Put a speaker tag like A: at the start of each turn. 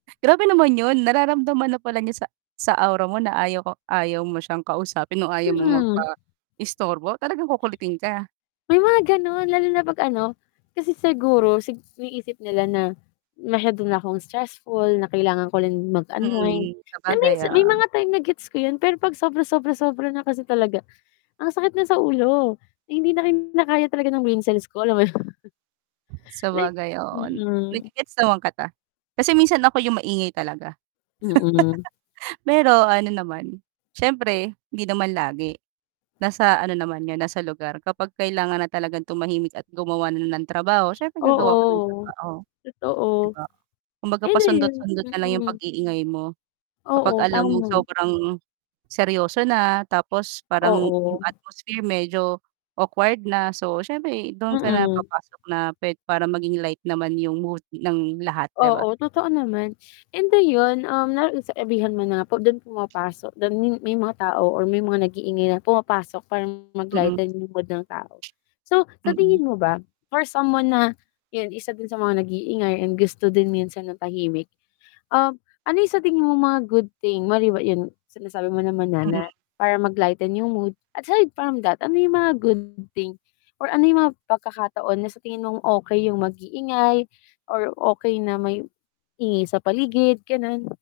A: Grabe naman 'yun nararamdaman na pala niya sa sa awra mo na ayaw ko ayaw mo siyang kausapin o ayaw mong
B: Mm.
A: magpaistorbo, talagang kukulitin ka?
B: May mga gano'n lalo na 'pag ano, kasi siguro sig iniisip nila na masyado na akong stressful, na kailangan ko rin mag-unwind,
A: Mm,
B: na
A: sabagay,
B: minsan may
A: oo.
B: mga time na gets ko 'yun pero pag sobra sobra sobra na kasi talaga, ang sakit na sa ulo, hindi na kinakaya talaga ng brain cells ko, alam mo naman like,
A: Sabagay oo, n na
B: mm.
A: ge-gets naman kita. Kasi minsan ako 'yung maingay talaga.
B: Mm.
A: Pero ano naman, siyempre hindi naman lagi. Nasa ano naman 'yan, nasa lugar, kapag kailangan na talagang tumahimik at gumawa na ng trabaho, siyempre gagawa ka ng
B: Oo,
A: trabaho 'di
B: totoo.
A: ba? Kumbaga
B: Ano 'yun?
A: pasundot-sundot na lang 'yung
B: Mm.
A: pag-iingay mo, kapag
B: Oo,
A: alam mong
B: tama.
A: sobrang seryoso na tapos parang 'yung
B: Oo.
A: atmosphere medyo awkward na, so siyempre dun ka na
B: Mm.
A: papasok na puwed para maging light naman 'yung mood ng lahat 'di ba?
B: Oo, totoo naman. And ayun, um, na sabi sabihan mo na dun pumapasok dun may mga tao or may mga nag-iingay na pumapasok para mag
A: Mm.
B: -lighten 'yung mood ng tao. So sa
A: Mm.
B: tingin mo ba, for someone na, 'yun isa din sa mga nag-iingay and gusto din minsan ng tahimik. Um, ano 'yung sa tingin mo mga good thing mali ba 'yun sinasabi mo naman na na
A: Mm.
B: para mag-lighten 'yung mood, aside from that ano 'yung mga good thing or ano 'yung mga pagkakataon na sa tingin mong okey 'yung mag-iingay or okey na may ingay sa paligid gano'n?